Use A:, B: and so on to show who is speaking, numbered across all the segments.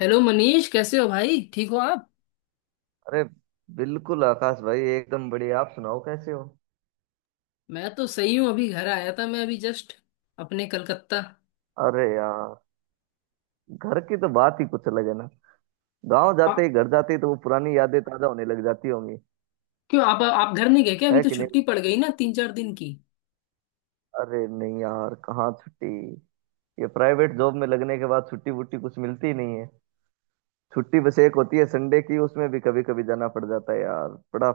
A: Hello Manish, कैसे हो भाई? ठीक हो आप?
B: अरे बिल्कुल आकाश भाई, एकदम बढ़िया। आप सुनाओ कैसे हो।
A: मैं तो सही हूँ। अभी घर आया था मैं, अभी जस्ट अपने कलकत्ता।
B: अरे यार, घर की तो बात ही कुछ अलग है ना। गांव
A: आ,
B: जाते ही, घर जाते ही तो वो पुरानी यादें ताजा होने लग जाती होंगी,
A: क्यों, आप घर नहीं गए क्या? अभी
B: है
A: तो
B: कि नहीं।
A: छुट्टी पड़ गई ना, 3 4 दिन की।
B: अरे नहीं यार, कहाँ छुट्टी। ये प्राइवेट जॉब में लगने के बाद छुट्टी वुट्टी कुछ मिलती ही नहीं है। छुट्टी बस एक होती है संडे की, उसमें भी कभी कभी जाना पड़ जाता है यार। बड़ा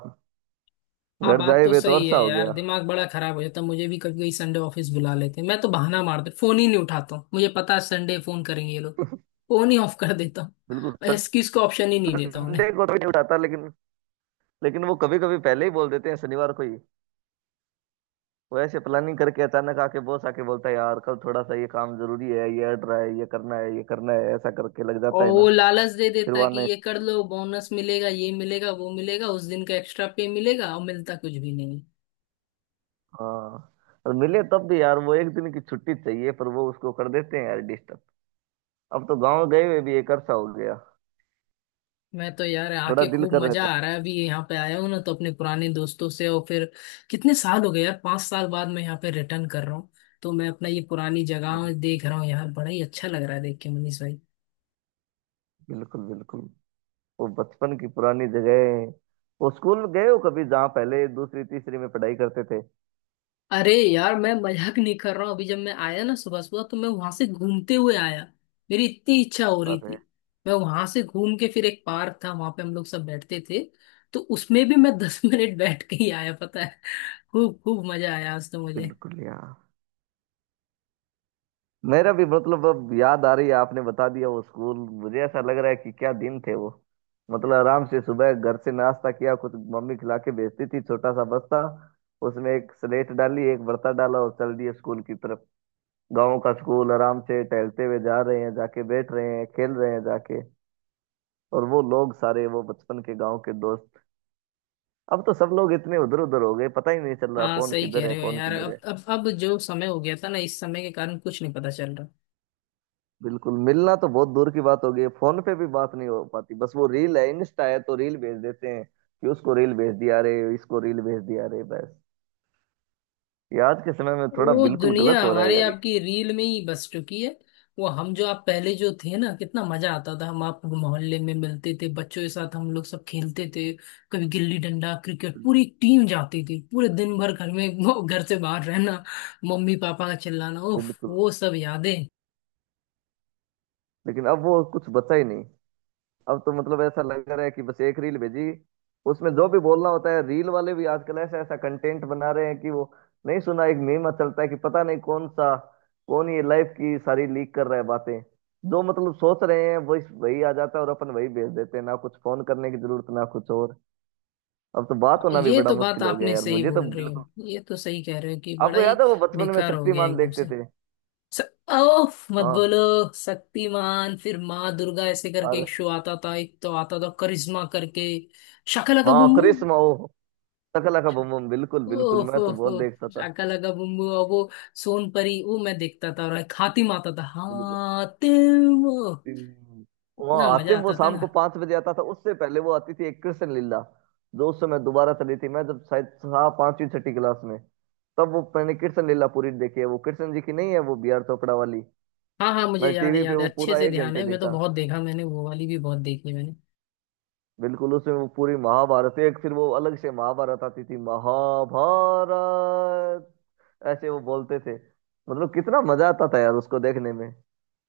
A: हाँ,
B: घर
A: बात
B: जाए
A: तो
B: हुए तो
A: सही है
B: अरसा हो
A: यार।
B: गया।
A: दिमाग बड़ा खराब हो जाता। मुझे भी कभी कभी संडे ऑफिस बुला लेते हैं। मैं तो बहाना मारते फोन ही नहीं उठाता हूँ। मुझे पता है संडे फोन करेंगे ये लोग। फोन ही ऑफ कर देता
B: बिल्कुल।
A: हूँ, एक्सक्यूज का ऑप्शन ही नहीं देता उन्हें।
B: संडे को तो नहीं उठाता, लेकिन लेकिन वो कभी कभी पहले ही बोल देते हैं शनिवार को ही। वो ऐसे प्लानिंग करके अचानक आके, बॉस आके बोलता है यार कल थोड़ा सा ये काम जरूरी है, ये अड़ रहा है, ये करना है, ये करना है, ऐसा करके लग जाता
A: और
B: है ना।
A: वो लालच दे
B: फिर
A: देता
B: वो
A: है कि
B: आने
A: ये कर लो, बोनस मिलेगा, ये मिलेगा, वो मिलेगा, उस दिन का एक्स्ट्रा पे मिलेगा, और मिलता कुछ भी नहीं।
B: हाँ। और मिले तब भी यार, वो एक दिन की छुट्टी चाहिए, पर वो उसको कर देते हैं यार डिस्टर्ब। अब तो गांव गए हुए भी एक अरसा हो गया।
A: मैं तो यार
B: बड़ा
A: आके
B: दिल
A: खूब
B: कर रहा है
A: मजा आ
B: जाना।
A: रहा है। अभी यहाँ पे आया हूँ ना, तो अपने पुराने दोस्तों से। और फिर कितने साल हो गए यार, 5 साल बाद मैं यहाँ पे रिटर्न कर रहा हूँ। तो मैं अपना ये पुरानी
B: अरे
A: जगह देख रहा हूँ यार, बड़ा ही अच्छा लग रहा है देख के, मनीष भाई।
B: बिल्कुल, बिल्कुल। वो बचपन की पुरानी जगह है। वो स्कूल गए हो कभी जहाँ पहले, दूसरी, तीसरी में पढ़ाई करते थे।
A: अरे यार, मैं मजाक नहीं कर रहा हूँ। अभी जब मैं आया ना सुबह सुबह, तो मैं वहां से घूमते हुए आया, मेरी इतनी इच्छा हो रही
B: अरे
A: थी। मैं वहां से घूम के, फिर एक पार्क था वहां पे हम लोग सब बैठते थे, तो उसमें भी मैं 10 मिनट बैठ के ही आया, पता है। खूब खूब मजा आया आज तो मुझे।
B: बिल्कुल यार। मेरा भी, मतलब अब याद आ रही है, आपने बता दिया वो स्कूल। मुझे ऐसा लग रहा है कि क्या दिन थे वो। मतलब आराम से सुबह घर से नाश्ता किया कुछ, मम्मी खिला के भेजती थी, छोटा सा बस्ता। उसमें एक स्लेट डाली, एक बर्ता डाला और चल दिए स्कूल की तरफ। गांव का स्कूल, आराम से टहलते हुए जा रहे हैं, जाके बैठ रहे हैं, खेल रहे हैं जाके। और वो लोग सारे, वो बचपन के गांव के दोस्त, अब तो सब लोग इतने उधर उधर हो गए, पता ही नहीं चल रहा
A: हाँ,
B: कौन
A: सही कह
B: किधर है,
A: रहे हो
B: कौन
A: यार।
B: किधर
A: अब
B: है।
A: अब अब जो समय हो गया था ना, इस समय के कारण कुछ नहीं पता चल रहा।
B: बिल्कुल, मिलना तो बहुत दूर की बात हो गई है। फोन पे भी बात नहीं हो पाती, बस वो रील है, इंस्टा है, तो रील भेज देते हैं कि उसको रील भेज दिया रे, इसको रील भेज दिया रे, बस। ये आज के समय में थोड़ा
A: वो
B: बिल्कुल
A: दुनिया
B: गलत हो रहा है
A: हमारे
B: यार ये।
A: आपकी रील में ही बस चुकी है। वो हम जो आप पहले जो थे ना, कितना मजा आता था। हम आप मोहल्ले में मिलते थे, बच्चों के साथ हम लोग सब खेलते थे। कभी गिल्ली डंडा, क्रिकेट, पूरी टीम जाती थी। पूरे दिन भर घर में, वो घर से बाहर रहना, मम्मी पापा का चिल्लाना, उफ
B: बिल्कुल।
A: वो सब यादें।
B: लेकिन अब वो कुछ बचा ही नहीं। अब तो मतलब ऐसा लग रहा है कि बस एक रील भेजी, उसमें जो भी बोलना होता है। रील वाले भी आजकल ऐसा ऐसा कंटेंट बना रहे हैं कि वो नहीं सुना एक मीम चलता है कि पता नहीं कौन सा, कौन ये लाइफ की सारी लीक कर रहा है बातें। जो मतलब सोच रहे हैं वही वही आ जाता है, और अपन वही भेज देते हैं ना, कुछ फोन करने की जरूरत ना, कुछ और। अब तो बात होना भी
A: ये
B: बड़ा
A: तो बात
B: मुश्किल हो गया
A: आपने
B: यार,
A: सही
B: मुझे तो
A: बोल रही
B: बिल्कुल।
A: हो, ये तो सही कह रहे हो कि बड़ा
B: आपको
A: ही
B: याद है वो बचपन में
A: बेकार हो गया
B: शक्तिमान
A: एकदम
B: देखते
A: से।
B: थे।
A: स- ओह, मत
B: हाँ।
A: बोलो। शक्तिमान, फिर माँ दुर्गा, ऐसे करके
B: अरे
A: एक शो आता था। एक तो आता था करिश्मा करके। शाका लाका
B: हाँ,
A: बूम बूम।
B: कृष्ण ओ। शकला का बम बम, बिल्कुल बिल्कुल,
A: ओह
B: मैं तो
A: ओह
B: बहुत देखता
A: ओह,
B: था।
A: Shaka Laka boom boom. और वो सोन परी, वो मैं देखता था। और एक हातिम आता था,
B: बिल्कुल।
A: हातिम।
B: हम्म।
A: इतना
B: वहाँ
A: मजा
B: आतिम वो
A: आता था
B: शाम
A: ना।
B: को 5 बजे आता था, उससे पहले वो आती थी एक कृष्ण लीला। जो उस समय दोबारा चली थी, मैं जब शायद था पांचवी छठी क्लास में, तब वो मैंने कृष्ण लीला पूरी देखी है। वो कृष्ण जी की नहीं है, वो बी आर चोपड़ा वाली।
A: हाँ हाँ, मुझे
B: मैंने
A: याद है,
B: टीवी पे
A: याद है,
B: वो
A: अच्छे
B: पूरा
A: से
B: एक
A: ध्यान
B: घंटे
A: है। मैं तो
B: देखा।
A: बहुत देखा मैंने, वो वाली भी बहुत देखी मैंने।
B: बिल्कुल, उसमें वो पूरी महाभारत, एक फिर वो अलग से महाभारत आती थी, महाभारत ऐसे वो बोलते थे। मतलब कितना मजा आता था यार उसको देखने में।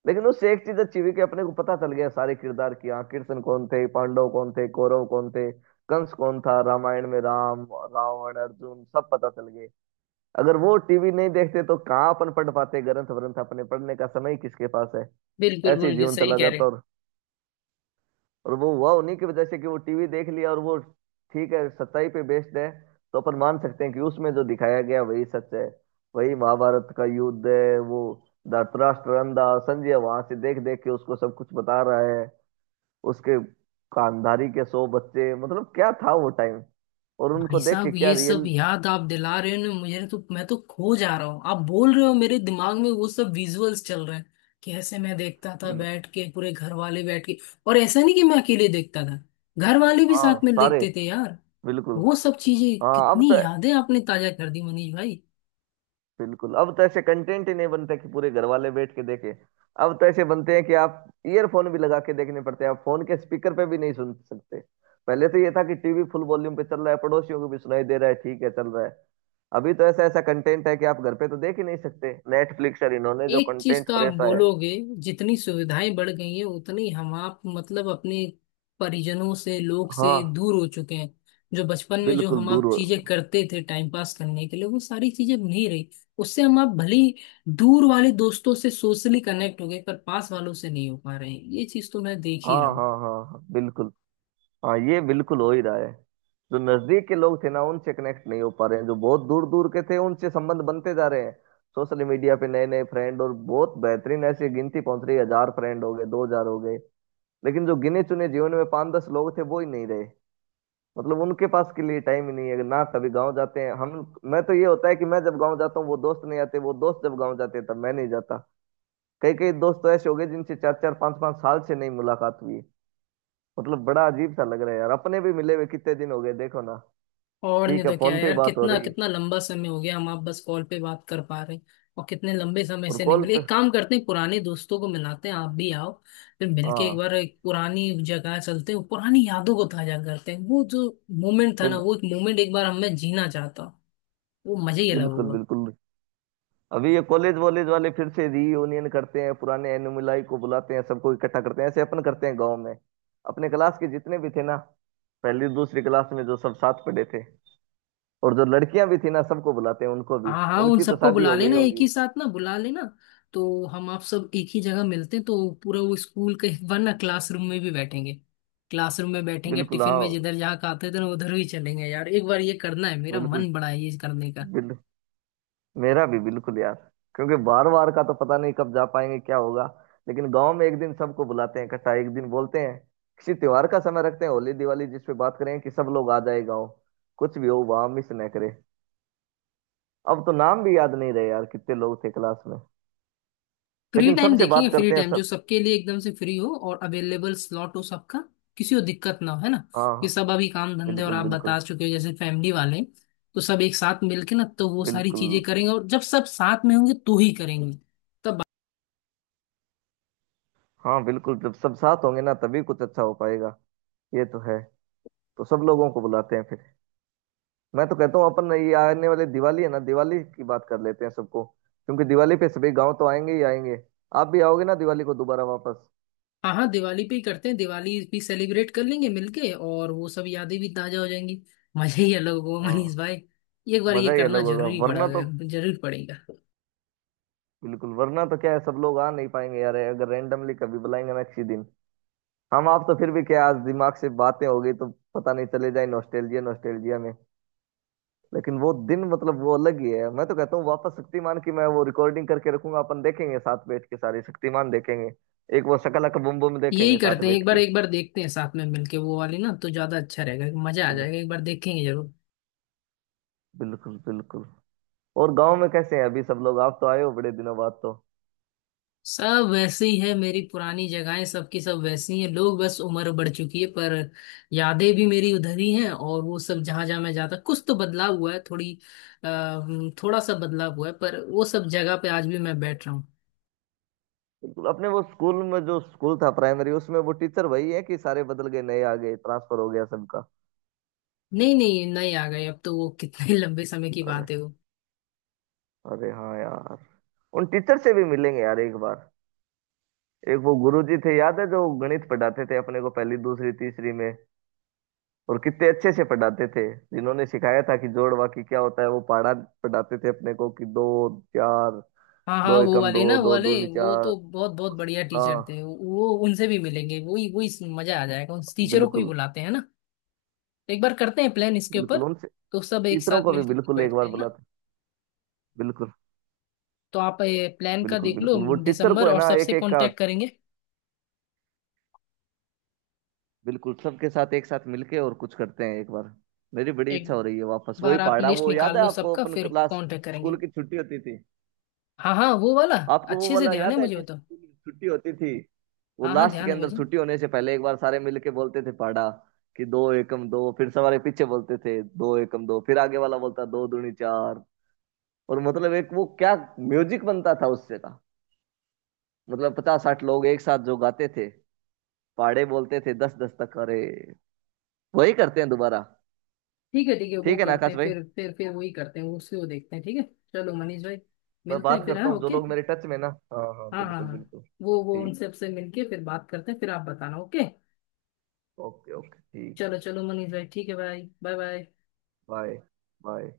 B: लेकिन उससे एक चीज अच्छी हुई कि अपने को पता चल गया सारे किरदार की, हाँ, कृष्ण कौन थे, पांडव कौन थे, कौरव कौन थे, कंस कौन था, रामायण में राम, रावण, अर्जुन सब पता चल गए। अगर वो टीवी नहीं देखते तो कहाँ अपन पढ़ पाते ग्रंथ व्रंथ, अपने पढ़ने का समय ही किसके पास है।
A: बिल्कुल
B: ऐसे ही
A: बिल्कुल,
B: जीवन
A: सही
B: चला
A: कह रहे।
B: जाता। और वो हुआ उन्हीं की वजह से कि वो टीवी देख लिया, और वो ठीक है, सच्चाई पे बेस्ड है। तो अपन मान सकते हैं कि उसमें जो दिखाया गया वही सच है। वही महाभारत का युद्ध है वो। धृतराष्ट्र अंधा, संजय वहां से देख देख के उसको सब कुछ बता रहा है। उसके खानदारी के 100 बच्चे, मतलब क्या था वो टाइम। और उनको
A: भाई
B: देख के
A: साहब,
B: क्या
A: ये सब
B: रियल।
A: याद आप दिला रहे हो ना, मुझे तो मैं तो खो जा रहा हूँ। आप बोल रहे हो, मेरे दिमाग में वो सब विजुअल्स चल रहे हैं। कैसे मैं देखता था
B: बिल्कुल।
A: बैठ के, पूरे घर वाले बैठ के। और ऐसा नहीं कि मैं अकेले देखता था, घर वाले भी
B: हाँ
A: साथ में
B: सारे।
A: देखते थे यार।
B: बिल्कुल।
A: वो सब चीजें,
B: हाँ अब तो
A: कितनी यादें आपने ताजा कर दी मनीष भाई।
B: बिल्कुल। अब तो ऐसे कंटेंट ही नहीं बनते कि पूरे घर वाले बैठ के देखें। अब तो ऐसे बनते हैं कि आप ईयरफोन भी लगा के देखने पड़ते हैं, आप फोन के स्पीकर पे भी नहीं सुन सकते। पहले तो ये था कि टीवी फुल वॉल्यूम पे चल रहा है, पड़ोसियों को भी सुनाई दे रहा है, ठीक है चल रहा है। अभी तो ऐसा ऐसा कंटेंट है कि आप घर पे तो देख ही नहीं सकते, नेटफ्लिक्स और इन्होंने जो
A: एक चीज
B: कंटेंट
A: तो आप
B: प्रेस है।
A: बोलोगे, जितनी सुविधाएं बढ़ गई हैं, उतनी हम आप मतलब अपने परिजनों से, लोग से
B: हाँ।
A: दूर हो चुके हैं। जो बचपन में जो
B: बिल्कुल
A: हम
B: दूर
A: आप
B: हो।
A: चीजें करते थे टाइम पास करने के लिए, वो सारी चीजें अब नहीं रही। उससे हम आप भले ही दूर वाले दोस्तों से सोशली कनेक्ट हो गए, पर पास वालों से नहीं हो पा रहे हैं। ये चीज तो मैं देख ही
B: हाँ,
A: रहा हूँ।
B: हाँ, हाँ, हाँ, बिल्कुल। हाँ ये बिल्कुल हो ही रहा है। जो नजदीक के लोग थे ना, उनसे कनेक्ट नहीं हो पा रहे हैं, जो बहुत दूर दूर के थे उनसे संबंध बनते जा रहे हैं। सोशल मीडिया पे नए नए फ्रेंड, और बहुत बेहतरीन ऐसी गिनती पहुंच रही है, 1,000 फ्रेंड हो गए, 2,000 हो गए। लेकिन जो गिने चुने जीवन में पांच दस लोग थे, वो ही नहीं रहे। मतलब उनके पास के लिए टाइम ही नहीं है ना। कभी गाँव जाते हैं हम, मैं तो ये होता है कि मैं जब गाँव जाता हूँ वो दोस्त नहीं आते, वो दोस्त जब गाँव जाते हैं तब मैं नहीं जाता। कई कई दोस्त तो ऐसे हो गए जिनसे चार चार पांच पांच साल से नहीं मुलाकात हुई। मतलब बड़ा अजीब सा लग रहा है यार, अपने भी मिले हुए कितने दिन हो गए देखो ना।
A: और नहीं
B: ठीक है,
A: तो क्या
B: फोन पे ही
A: यार,
B: बात हो
A: कितना
B: रही है।
A: कितना लंबा समय हो गया। हम आप बस कॉल पे बात कर पा रहे हैं, और कितने लंबे समय
B: और
A: से नहीं
B: कॉल
A: मिले।
B: पे,
A: एक काम करते हैं, पुराने दोस्तों को मिलाते हैं, आप भी आओ। फिर मिलके एक
B: हाँ।
A: बार एक पुरानी जगह चलते हैं, पुरानी यादों को ताजा करते हैं। वो जो मोमेंट था ना,
B: बिल,
A: वो एक मोमेंट एक बार हमें जीना चाहता हूँ। वो मजा ही अलग
B: बिल्कुल
A: होगा।
B: बिल्कुल। अभी ये कॉलेज वॉलेज वाले फिर से रीयूनियन करते हैं, पुराने एनुमिलाई को बुलाते हैं, सबको इकट्ठा करते हैं, ऐसे अपन करते हैं गांव में। अपने क्लास के जितने भी थे ना, पहली दूसरी क्लास में जो सब साथ पढ़े थे, और जो लड़कियां भी थी ना, सबको बुलाते हैं उनको भी।
A: हाँ हाँ, उन
B: उनकी तो
A: सबको
B: शादी
A: बुला
B: हो गई
A: लेना एक
B: होंगी।
A: ही साथ ना, बुला लेना। तो हम आप सब एक ही जगह मिलते हैं, तो पूरा वो स्कूल के वरना क्लासरूम में भी बैठेंगे। क्लासरूम में बैठेंगे,
B: बिल्कुल,
A: टिफिन
B: हाँ
A: में जिधर जहाँ खाते थे ना, उधर ही चलेंगे यार। एक बार ये करना है, मेरा
B: बिल्कुल
A: मन बड़ा है ये करने का।
B: बिल्कुल, मेरा भी बिल्कुल यार। क्योंकि बार बार का तो पता नहीं कब जा पाएंगे क्या होगा। लेकिन गांव में एक दिन सबको बुलाते हैं इकट्ठा, एक दिन बोलते हैं, किसी त्योहार का समय रखते हैं, होली दिवाली जिस पे बात करें कि सब लोग आ जाए गाँव, कुछ भी हो वहां मिस न करे। अब तो नाम भी याद नहीं रहे यार कितने लोग थे क्लास में।
A: फ्री
B: लेकिन
A: टाइम
B: सबसे
A: देखेंगे,
B: बात
A: फ्री
B: करते हैं
A: टाइम जो
B: सब।
A: सबके लिए एकदम से फ्री हो और अवेलेबल स्लॉट हो सबका, किसी को दिक्कत ना हो, है ना।
B: हाँ
A: ये
B: हाँ।
A: सब अभी काम धंधे, और
B: बिल्कुल
A: आप बता
B: बिल्कुल
A: चुके हो जैसे फैमिली वाले। तो सब एक साथ मिलके ना, तो वो सारी
B: बिल्कुल।
A: चीजें करेंगे, और जब सब साथ में होंगे तो ही करेंगे तब।
B: हाँ बिल्कुल, जब सब साथ होंगे ना तभी कुछ अच्छा हो पाएगा। ये तो है। तो सब लोगों को बुलाते हैं फिर। मैं तो कहता हूँ अपन ये आने वाले दिवाली है ना, दिवाली की बात कर लेते हैं सबको, क्योंकि दिवाली पे सभी गांव तो आएंगे ही आएंगे। आप भी आओगे ना दिवाली को दोबारा वापस।
A: हाँ हाँ, दिवाली पे ही करते हैं, दिवाली भी सेलिब्रेट कर लेंगे मिलके, और वो सब यादें भी ताजा हो जाएंगी। मजा ही अलग होगा मनीष
B: हाँ,
A: भाई। एक बार
B: मजा
A: ये
B: ही अलग
A: करना
B: होगा
A: जरूरी पड़ा,
B: वरना तो।
A: जरूर पड़ेगा।
B: बिल्कुल, वरना तो क्या है, सब लोग आ नहीं पाएंगे यार, अगर रैंडमली कभी बुलाएंगे ना किसी दिन। हम आप तो फिर भी क्या, आज दिमाग से बातें हो गई तो पता नहीं चले जाए नॉस्टैल्जिया, नॉस्टैल्जिया में। लेकिन वो दिन मतलब वो अलग ही है। मैं तो कहता हूँ वापस शक्तिमान की, मैं वो रिकॉर्डिंग करके रखूंगा, अपन देखेंगे साथ बैठ के सारे शक्तिमान देखेंगे। एक वो शकला का बुम बुम
A: यही
B: देखेंगे साथ
A: करते हैं,
B: बैठ
A: एक बार देखते हैं साथ में मिलके। वो वाली ना तो ज्यादा अच्छा रहेगा, मजा आ
B: के।
A: जाएगा, एक बार देखेंगे जरूर।
B: बिल्कुल बिल्कुल। और गांव में कैसे हैं अभी सब लोग, आप तो आए हो बड़े दिनों बाद तो।
A: सब वैसे ही है, मेरी पुरानी जगहें सबकी सब वैसी हैं, लोग बस उम्र बढ़ चुकी है। पर यादें भी मेरी उधर ही हैं, और वो सब जहां जहां मैं जाता, कुछ तो बदलाव हुआ है, थोड़ी अ, थोड़ा सा बदलाव हुआ है, पर वो सब जगह पे आज भी मैं बैठ रहा हूँ।
B: बिल्कुल, अपने वो स्कूल में जो स्कूल था प्राइमरी, उसमें वो टीचर वही है कि सारे बदल गए, नए आ गए, ट्रांसफर हो गया सबका।
A: नहीं नहीं नहीं आ गए। अब तो वो कितने लंबे समय की
B: अरे,
A: बात है वो।
B: अरे हाँ यार, उन टीचर से भी मिलेंगे यार एक बार। एक वो गुरुजी थे याद है जो गणित पढ़ाते थे अपने को पहली, दूसरी, तीसरी में, और कितने अच्छे से पढ़ाते थे। जिन्होंने सिखाया था कि जोड़ बाकी क्या होता है, वो पढ़ाते थे अपने को कि दो चार,
A: हाँ हाँ,
B: दो
A: वो
B: एकम
A: वाले ना,
B: दो,
A: वो
B: दो
A: वाले,
B: दूनी
A: वो
B: चार।
A: तो बहुत बहुत बढ़िया टीचर
B: हाँ
A: थे वो। उनसे भी मिलेंगे, वही वही मजा आ जाएगा, उन टीचरों को ही
B: बिल्कुल।
A: बुलाते हैं ना। एक बार करते हैं प्लान इसके ऊपर,
B: बिल्कुल उन
A: तो सब एक
B: टीचरों
A: साथ
B: को भी
A: मिलकर
B: बिल्कुल एक
A: बैठते
B: बार
A: हैं ना।
B: बुलाते। बिल्कुल
A: तो आप प्लान का
B: बिल्कुल।
A: देख लो,
B: बिल्कुल वो टीचर
A: दिसंबर,
B: को है
A: और
B: ना, एक
A: सबसे
B: एक का
A: कांटेक्ट करेंगे।
B: बिल्कुल, सबके साथ एक साथ मिलके और कुछ करते हैं एक बार। मेरी बड़ी
A: एक
B: इच्छा हो रही है वापस वही
A: बार आप
B: पहाड़ा,
A: लिस्ट
B: वो याद
A: निकाल
B: है
A: लो
B: आपको
A: सबका,
B: अपन
A: फिर
B: क्लास,
A: कांटेक्ट
B: स्कूल
A: करेंगे।
B: की छुट्टी होती थी।
A: हाँ हाँ, वो वाला
B: आपको वो
A: अच्छे से
B: वाला
A: ध्यान है
B: याद है
A: मुझे, वो
B: कि
A: तो।
B: स्कूल की छुट्टी होती थी। वो
A: हाँ हाँ,
B: लास्ट
A: ध्यान
B: के
A: है
B: अंदर
A: मुझे।
B: छुट्टी होने से पहले एक बार सारे मिलके बोलते थे पहाड़ा, कि दो एकम दो, फिर सवारे पीछे बोलते थे दो एकम दो, फिर आगे वाला बोलता दो दूनी चार। और मतलब एक वो क्या म्यूजिक बनता था उससे का। मतलब 50-60 लोग एक साथ जो गाते थे, पाड़े बोलते थे, दस दस्तक, अरे वही करते हैं दोबारा।
A: ठीक है ठीक है, वो
B: ठीक है ना
A: करते
B: आकाश
A: हैं
B: भाई।
A: फिर। फिर वही करते हैं, उसी, वो देखते हैं, ठीक है। चलो मनीष भाई,
B: मैं
A: मिलते हैं
B: बात
A: फिर, हाँ,
B: करता हूँ जो
A: ओके।
B: लोग मेरे टच में ना। हाँ हाँ
A: हाँ हाँ
B: बिल्कुल
A: हाँ,
B: बिल्कुल,
A: वो
B: ठीक।
A: उनसे आपसे मिलके फिर बात करते हैं, फिर आप बताना, ओके।
B: ओके ओके ठीक।
A: चलो चलो मनीष भाई, ठीक है भाई, बाय बाय।
B: बाय। बाय।